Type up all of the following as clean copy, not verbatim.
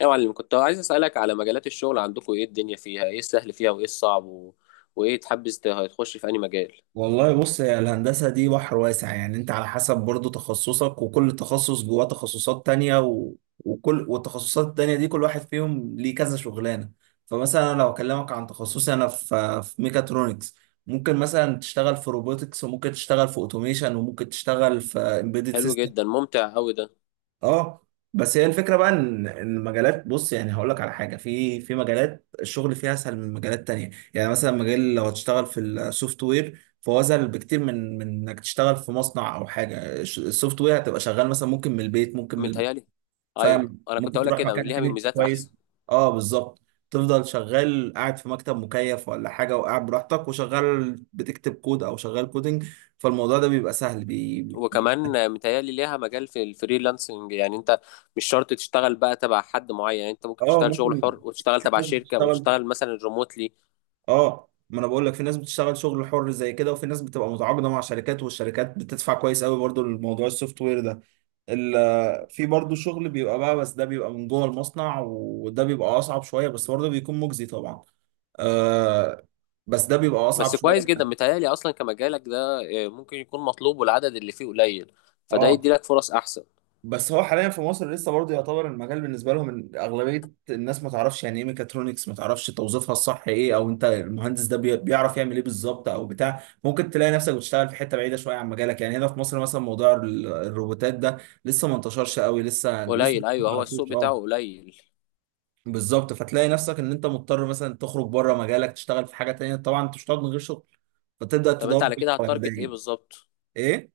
يا معلم، كنت عايز أسألك على مجالات الشغل عندكم. إيه الدنيا فيها؟ إيه السهل فيها وإيه الصعب وإيه تحبذ تخش في أي مجال؟ والله بص يا الهندسة دي بحر واسع، يعني انت على حسب برضو تخصصك، وكل تخصص جواه تخصصات تانية وكل والتخصصات التانية دي كل واحد فيهم ليه كذا شغلانة. فمثلا أنا لو اكلمك عن تخصصي انا في ميكاترونكس، ممكن مثلا تشتغل في روبوتكس، وممكن تشتغل في اوتوميشن، وممكن تشتغل في امبيدد حلو سيستم. جدا، ممتع أوي ده. اه، بس هي الفكره بقى ان المجالات، بص يعني هقول لك على حاجه، في مجالات الشغل فيها اسهل من مجالات تانية. يعني مثلا مجال لو هتشتغل في السوفت وير فهو اسهل بكتير من انك تشتغل في مصنع او حاجه. السوفت وير هتبقى شغال مثلا ممكن من البيت، ممكن من متهيألي أيوه، فاهم؟ أنا كنت ممكن أقولك تروح كده مكان ليها فيه من نت ميزات كويس. أحسن. اه بالظبط، تفضل شغال قاعد في مكتب مكيف ولا حاجه، وقاعد براحتك وشغال بتكتب كود او شغال كودنج. فالموضوع ده بيبقى سهل بي... وكمان متهيألي ليها مجال في الفريلانسنج، يعني أنت مش شرط تشتغل بقى تبع حد معين، يعني أنت ممكن اه تشتغل شغل ممكن. حر وتشتغل في تبع ناس شركة بتشتغل، وتشتغل مثلا ريموتلي. اه، ما انا بقول لك في ناس بتشتغل شغل حر زي كده، وفي ناس بتبقى متعاقده مع شركات، والشركات بتدفع كويس قوي برضو لموضوع السوفت وير ده. في برضو شغل بيبقى بقى، بس ده بيبقى من جوه المصنع، وده بيبقى اصعب شويه، بس برضو بيكون مجزي طبعا. آه، بس ده بيبقى اصعب بس شويه. كويس جدا متهيألي أصلا كمجالك ده. ممكن يكون مطلوب والعدد اللي فيه قليل، فده اه، يدي لك فرص أحسن. بس هو حاليا في مصر لسه برضه يعتبر المجال بالنسبه لهم، إن اغلبيه الناس ما تعرفش يعني ايه ميكاترونكس، ما تعرفش توظيفها الصح ايه، او انت المهندس ده بيعرف يعمل ايه بالظبط او بتاع. ممكن تلاقي نفسك بتشتغل في حته بعيده شويه عن مجالك، يعني هنا في مصر مثلا موضوع الروبوتات ده لسه ما انتشرش قوي، لسه قليل، ما ايوه، هو السوق تعرفوش. بتاعه اه قليل. بالظبط، فتلاقي نفسك ان انت مضطر مثلا تخرج بره مجالك تشتغل في حاجه تانيه، طبعا انت مش هتقعد من غير شغل، فتبدا طب انت تدور على في كده هتارجت ايه الحوالي. بالظبط؟ ايه؟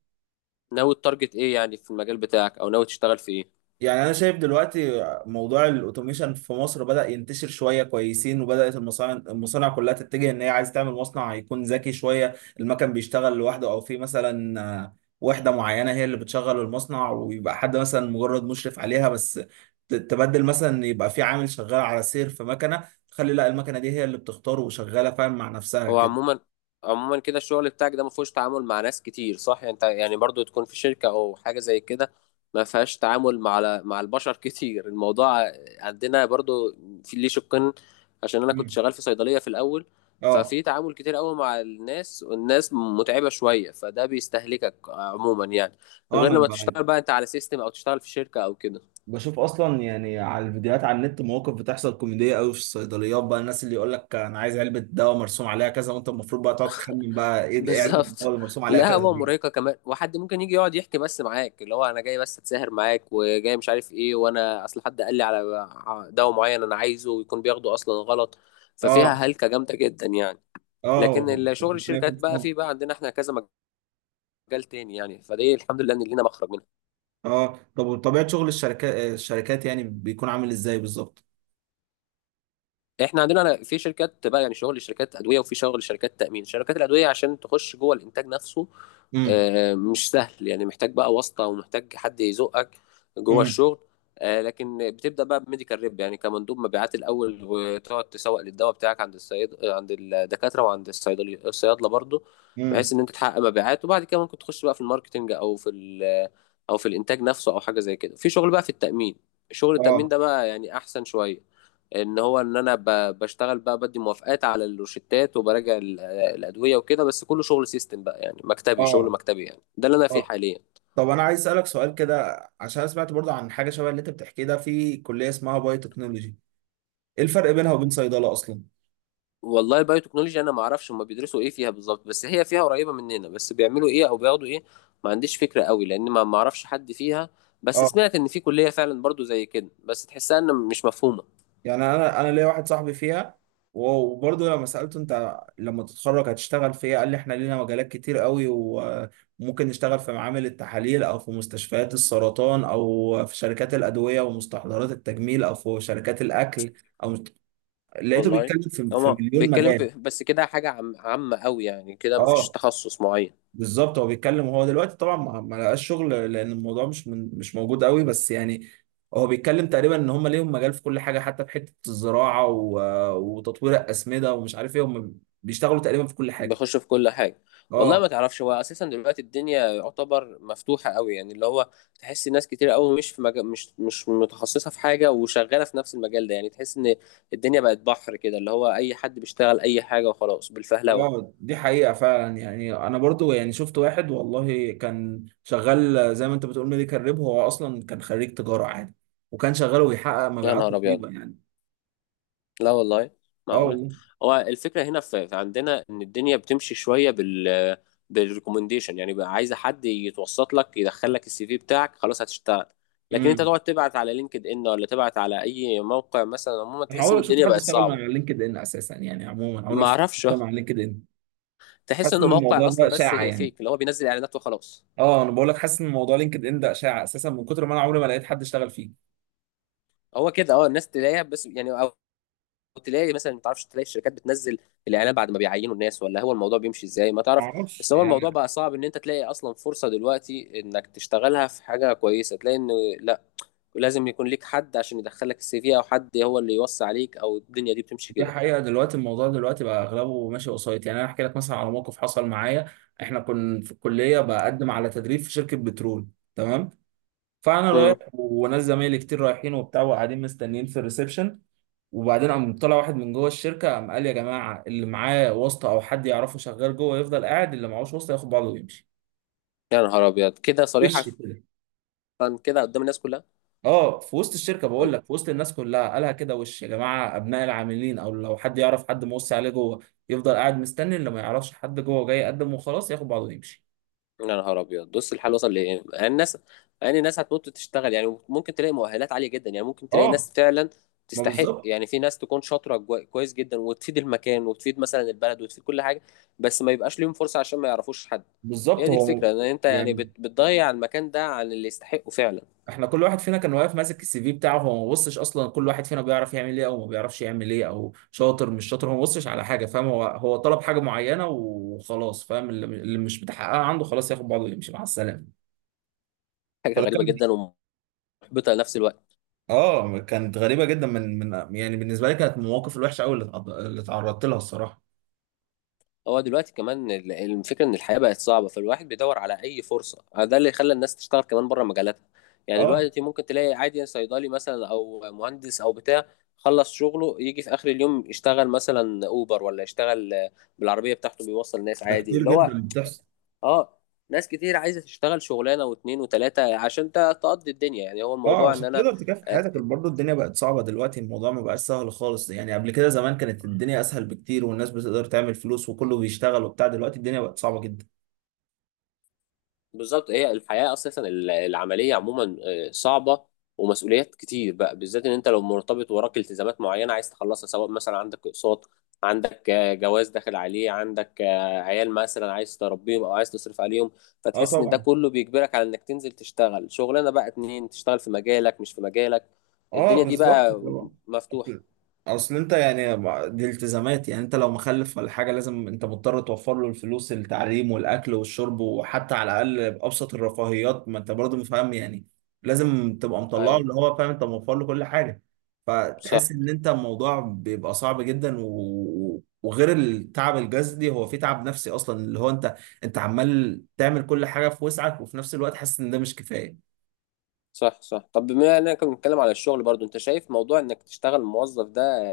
ناوي تارجت ايه يعني في المجال بتاعك، او ناوي تشتغل في ايه؟ يعني انا شايف دلوقتي موضوع الاوتوميشن في مصر بدأ ينتشر شويه كويسين، وبدأت المصانع كلها تتجه ان هي عايز تعمل مصنع هيكون ذكي شويه. المكن بيشتغل لوحده، او في مثلا آه، وحده معينه هي اللي بتشغل المصنع، ويبقى حد مثلا مجرد مشرف عليها بس. تبدل مثلا يبقى في عامل شغال على سير في مكنه، تخلي لا المكنه دي هي اللي بتختار وشغاله، فاهم؟ مع نفسها هو كده. عموما، عموما كده الشغل بتاعك ده ما فيهوش تعامل مع ناس كتير، صح؟ يعني انت يعني برضو تكون في شركة او حاجة زي كده ما فيهاش تعامل مع البشر كتير. الموضوع عندنا برضو في ليه شقين، عشان انا كنت مم. شغال في صيدلية في الاول، اه. ففي تعامل كتير قوي مع الناس، والناس متعبة شوية، فده بيستهلكك عموما يعني. غير انا لما معاك. تشتغل بقى انت على سيستم او تشتغل في شركة او كده. بشوف اصلا يعني على الفيديوهات على النت مواقف بتحصل كوميديه قوي في الصيدليات بقى، الناس اللي يقول لك انا عايز علبه دواء مرسوم عليها كذا، وانت المفروض بقى تقعد تخمن بقى ايه ايه علبه الدواء بالظبط. اللي مرسوم عليها كذا القهوة دي. مرهقة كمان، وحد ممكن يجي يقعد يحكي بس معاك، اللي هو انا جاي بس اتساهر معاك، وجاي مش عارف ايه، وانا اصل حد قال لي على دواء معين انا عايزه، ويكون بياخده اصلا غلط، ففيها اه. هلكة جامدة جدا يعني. لكن اه شغل ربنا يكون الشركات في بقى، عونك. فيه بقى عندنا احنا كذا مجال تاني يعني، فدي الحمد لله ان لينا مخرج منها. اه، طب وطبيعه شغل الشركات، الشركات يعني بيكون عامل ازاي بالظبط؟ احنا عندنا في شركات بقى، يعني شغل شركات ادوية وفي شغل شركات تأمين. شركات الادوية عشان تخش جوه الانتاج نفسه، امم. مش سهل يعني، محتاج بقى واسطة ومحتاج حد يزقك جوه امم. الشغل. لكن بتبدأ بقى بميديكال ريب، يعني كمندوب مبيعات الأول، وتقعد تسوق للدواء بتاعك عند الصيد، عند الدكاترة وعند الصيدلي الصيادلة برضو، بحيث امم. إن أنت تحقق مبيعات. وبعد كده ممكن تخش بقى في الماركتينج، أو في أو في الإنتاج نفسه، أو حاجة زي كده. في شغل بقى في التأمين، شغل اه. التأمين ده بقى يعني أحسن شوية، ان هو ان انا بشتغل بقى بدي موافقات على الروشتات، وبراجع الادويه وكده، بس كله شغل سيستم بقى يعني، مكتبي، شغل اه. مكتبي يعني، ده اللي انا فيه آه. حاليا. طب انا عايز اسالك سؤال كده، عشان أنا سمعت برضه عن حاجه شبه اللي انت بتحكيه ده، في كليه اسمها بايو تكنولوجي، ايه الفرق بينها وبين صيدله اصلا؟ والله البايو تكنولوجي انا ما اعرفش هم بيدرسوا ايه فيها بالظبط. بس هي فيها قريبه مننا، بس بيعملوا ايه او بياخدوا ايه ما عنديش فكره قوي، لان ما اعرفش حد فيها. بس اه، سمعت ان في كليه فعلا برضو زي كده، بس تحسها ان مش مفهومه. يعني انا ليا واحد صاحبي فيها، وبرضه لما سالته انت لما تتخرج هتشتغل في ايه، قال لي احنا لينا مجالات كتير قوي، وممكن نشتغل في معامل التحاليل، او في مستشفيات السرطان، او في شركات الادويه ومستحضرات التجميل، او في شركات الاكل، او لقيته والله بيتكلم في في هما مليون بيتكلم مجال. بس كده حاجه عامه قوي يعني، كده مفيش اه تخصص معين. بالظبط، هو بيتكلم وهو دلوقتي طبعا ما لقاش شغل، لان الموضوع مش من مش موجود قوي، بس يعني هو بيتكلم تقريبا ان هم ليهم مجال في كل حاجه، حتى في حته الزراعه وتطوير الاسمده ومش عارف ايه، هم بيشتغلوا تقريبا في كل حاجه. بيخش في كل حاجه. والله ما اه. تعرفش، هو اساسا دلوقتي الدنيا يعتبر مفتوحه قوي، يعني اللي هو تحس ناس كتير قوي مش في مجال، مش متخصصه في حاجه وشغاله في نفس المجال ده، يعني تحس ان الدنيا بقت بحر كده، اللي هو اي حد بيشتغل اي حاجه وخلاص بالفهلوه. اه دي حقيقه فعلا، يعني انا برضو يعني شفت واحد والله كان شغال زي ما انت بتقول ميديكال ريب، هو اصلا كان خريج تجاره عادي، وكان شغال وبيحقق يا مبيعات نهار ابيض، رهيبه يعني. لا والله، اه معقولة. والله. هو الفكرة هنا في عندنا إن الدنيا بتمشي شوية بالريكومنديشن، يعني بقى عايزة حد يتوسط لك، يدخل لك السي في بتاعك خلاص هتشتغل. لكن أنت امم. تقعد تبعت على لينكد إن، ولا تبعت على أي موقع مثلا عموما، انا تحس عمري إن ما شفت الدنيا حد بقت اشتغل مع صعبة. لينكد ان اساسا، يعني عموما عمري ما شفت حد معرفش اشتغل مع لينكد ان. تحس حاسس إنه ان الموضوع موقع ده أصلا بس اشاعه يعني. فيك اللي هو بينزل إعلانات وخلاص. اه انا بقول لك حاسس ان موضوع لينكد ان ده اشاعه اساسا، من كتر ما انا عمري ما لقيت حد اشتغل فيه. هو كده أه، الناس تلاقيها بس يعني، تلاقي مثلا ما تعرفش، تلاقي الشركات بتنزل الاعلان بعد ما بيعينوا الناس، ولا هو الموضوع بيمشي ازاي ما ما تعرف. اعرفش بس هو يعني. الموضوع بقى صعب ان انت تلاقي اصلا فرصة دلوقتي انك تشتغلها في حاجة كويسة، تلاقي ان لا، لازم يكون ليك حد عشان يدخلك السي في، او حد هو اللي يوصي عليك، او الدنيا دي بتمشي دي كده. حقيقه، دلوقتي الموضوع دلوقتي بقى اغلبه ماشي وسايط. يعني انا احكي لك مثلا على موقف حصل معايا، احنا كنا في الكليه بقدم على تدريب في شركه بترول، تمام؟ فانا رايح امم. وناس زمايلي كتير رايحين وبتاع، وقاعدين مستنيين في الريسبشن. وبعدين قام طلع واحد من جوه الشركه قام قال يا جماعه، اللي معاه واسطه او حد يعرفه شغال جوه يفضل قاعد، اللي معهوش واسطه ياخد بعضه ويمشي. يا نهار ابيض، كده صريحة؟ وش كده. كده قدام الناس كلها؟ اه، في وسط الشركه بقول لك، في وسط الناس كلها قالها كده وش، يا جماعه ابناء العاملين او لو حد يعرف حد موصي عليه جوه يفضل قاعد مستني، اللي ما يعرفش حد جوه جاي يقدم وخلاص ياخد بعضه ويمشي. يا نهار ابيض، بص الحال وصل لايه، يعني الناس، يعني الناس هتموت تشتغل. يعني ممكن تلاقي مؤهلات عاليه جدا، يعني ممكن تلاقي اه. ناس فعلا ما تستحق، بالظبط. يعني في ناس تكون شاطره كويس جدا، وتفيد المكان وتفيد مثلا البلد وتفيد كل حاجه، بس ما يبقاش ليهم فرصه عشان ما يعرفوش حد. هي بالظبط دي هو الفكره، ان انت يعني يعني، بتضيع المكان ده عن اللي يستحقه فعلا. احنا كل واحد فينا كان واقف ماسك السي في بتاعه، هو ما بصش اصلا كل واحد فينا بيعرف يعمل ايه او ما بيعرفش يعمل ايه، او شاطر مش شاطر، هو ما بصش على حاجه، فاهم؟ هو طلب حاجه معينه وخلاص، فاهم؟ اللي مش بتحققها عنده خلاص ياخد بعضه ويمشي مع السلامه. حاجه فده غريبه كان جدا، ومحبطه لنفس الوقت. اه، كانت غريبه جدا من يعني بالنسبه لي، كانت من المواقف الوحشه قوي اللي اتعرضت لها الصراحه. هو دلوقتي كمان الفكرة ان الحياة بقت صعبة، فالواحد بيدور على اي فرصة، ده اللي خلى الناس تشتغل كمان بره مجالاتها. يعني اه، دلوقتي ممكن تلاقي عادي صيدلي مثلا او مهندس او بتاع خلص شغله يجي في اخر اليوم يشتغل مثلا اوبر، ولا يشتغل بالعربية بتاعته بيوصل ناس ده عادي كتير اللي هو. جدا بتحصل. اه، ناس كتير عايزة تشتغل شغلانة واتنين وتلاتة عشان تقضي الدنيا يعني، هو اه الموضوع ان عشان انا تقدر تكافح آه، حياتك، برضه الدنيا بقت صعبة دلوقتي، الموضوع ما بقاش سهل خالص يعني، قبل كده زمان كانت الدنيا اسهل بكتير والناس بتقدر تعمل فلوس وكله بيشتغل وبتاع، دلوقتي الدنيا بقت صعبة جدا. بالظبط. هي الحياة أساسا العملية عموما صعبة، ومسؤوليات كتير بقى، بالذات إن أنت لو مرتبط وراك التزامات معينة عايز تخلصها، سواء مثلا عندك أقساط، عندك جواز داخل عليه، عندك عيال مثلا عايز تربيهم أو عايز تصرف عليهم، اه فتحس إن ده طبعا. كله بيجبرك على إنك تنزل تشتغل شغلانة بقى اتنين، تشتغل في مجالك مش في مجالك، اه الدنيا دي بالظبط بقى اللي هو مفتوحة. اصل، أصل انت يعني ما- دي التزامات، يعني انت لو مخلف ولا حاجه لازم، انت مضطر توفر له الفلوس التعليم والاكل والشرب، وحتى على الاقل ابسط الرفاهيات، ما انت برضه فاهم يعني، لازم تبقى مطلعه أيوه. اللي هو فاهم انت موفر له كل حاجه. فتحس صح ان انت الموضوع بيبقى صعب جدا، وغير التعب الجسدي هو في تعب نفسي اصلا، اللي هو انت عمال تعمل كل حاجه في وسعك، وفي نفس الوقت حاسس ان ده مش كفايه. صح صح. طب بما اننا كنا بنتكلم على الشغل برضو، انت شايف موضوع انك تشتغل موظف ده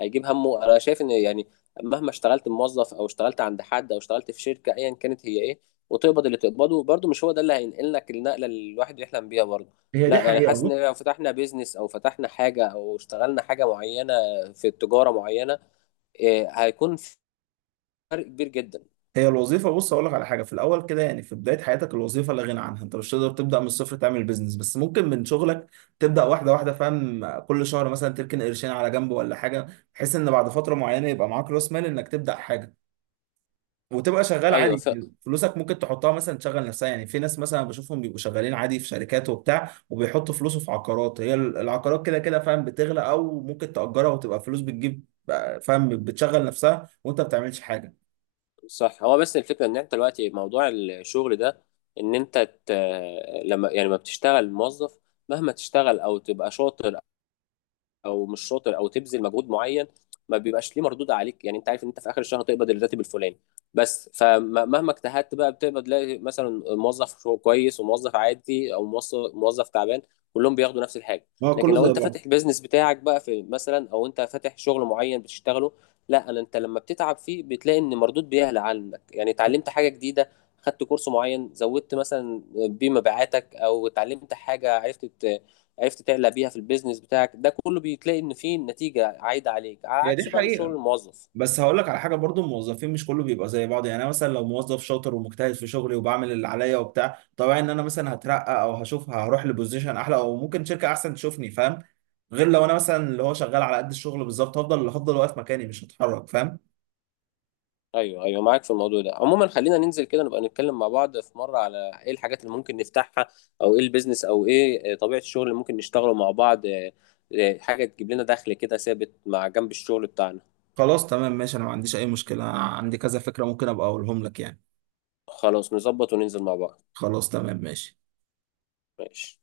هيجيب همه؟ انا شايف ان يعني مهما اشتغلت موظف، او اشتغلت عند حد، او اشتغلت في شركة ايا كانت هي ايه، وتقبض اللي تقبضه، برضو مش هو ده اللي هينقل لك النقلة اللي الواحد يحلم بيها برضو. هي دي لا، يعني حقيقة. حاسس ان لو فتحنا بيزنس، او فتحنا حاجة، او اشتغلنا حاجة معينة في التجارة معينة، إيه هيكون فرق كبير جدا. هي الوظيفة بص أقول لك على حاجة، في الأول كده يعني في بداية حياتك الوظيفة لا غنى عنها، أنت مش تقدر تبدأ من الصفر تعمل بيزنس، بس ممكن من شغلك تبدأ واحدة واحدة، فاهم؟ كل شهر مثلا تركن قرشين على جنب ولا حاجة، بحيث إن بعد فترة معينة يبقى معاك رأس مال إنك تبدأ حاجة. وتبقى شغال ايوه، عادي يعني، فلوسك ممكن تحطها مثلا تشغل نفسها، يعني في ناس مثلا بشوفهم بيبقوا شغالين عادي في شركات وبتاع، وبيحطوا فلوسه في عقارات، هي العقارات كده كده فاهم بتغلى، أو ممكن تأجرها وتبقى فلوس بتجيب، فاهم؟ بتشغل نفسها وأنت ما بتعملش حاجة. صح. هو بس الفكرة ان انت دلوقتي موضوع الشغل ده، ان انت ت... لما يعني ما بتشتغل موظف، مهما تشتغل او تبقى شاطر، او مش شاطر، او تبذل مجهود معين، ما بيبقاش ليه مردود عليك، يعني انت عارف ان انت في اخر الشهر هتقبض الراتب الفلاني بس، فمهما اجتهدت بقى بتقبض، تلاقي مثلا موظف كويس، وموظف عادي، او موظف تعبان، كلهم بياخدوا نفس الحاجه. ما هو لكن كله لو زي انت بعض. فاتح البيزنس بتاعك بقى في مثلا، او انت فاتح شغل معين بتشتغله، لا انا، انت لما بتتعب فيه بتلاقي ان مردود بيعلى عنك، يعني اتعلمت حاجه جديده، خدت كورس معين زودت مثلا بيه مبيعاتك، او اتعلمت حاجه عرفت تعلق بيها في البيزنس بتاعك، ده كله بيتلاقي ان فيه نتيجه عايده عليك، على هي دي عكس بقى شغل حقيقة، الموظف. بس هقول لك على حاجه برضو، الموظفين مش كله بيبقى زي بعض، يعني انا مثلا لو موظف شاطر ومجتهد في شغلي وبعمل اللي عليا وبتاع، طبيعي ان انا مثلا هترقى او هشوف هروح لبوزيشن احلى، او ممكن شركه احسن تشوفني، فاهم؟ غير لو انا مثلا اللي هو شغال على قد الشغل بالظبط، هفضل اللي هفضل واقف مكاني مش هتحرك، فاهم؟ ايوه ايوه، معاك في الموضوع ده. عموما خلينا ننزل كده، نبقى نتكلم مع بعض في مره على ايه الحاجات اللي ممكن نفتحها، او ايه البيزنس، او ايه طبيعه الشغل اللي ممكن نشتغله مع بعض، حاجه تجيب لنا دخل كده ثابت مع جنب الشغل بتاعنا. خلاص تمام ماشي، انا ما عنديش اي مشكله، أنا عندي كذا فكره ممكن ابقى اقولهم لك يعني. خلاص، نظبط وننزل مع بعض. خلاص تمام ماشي. ماشي.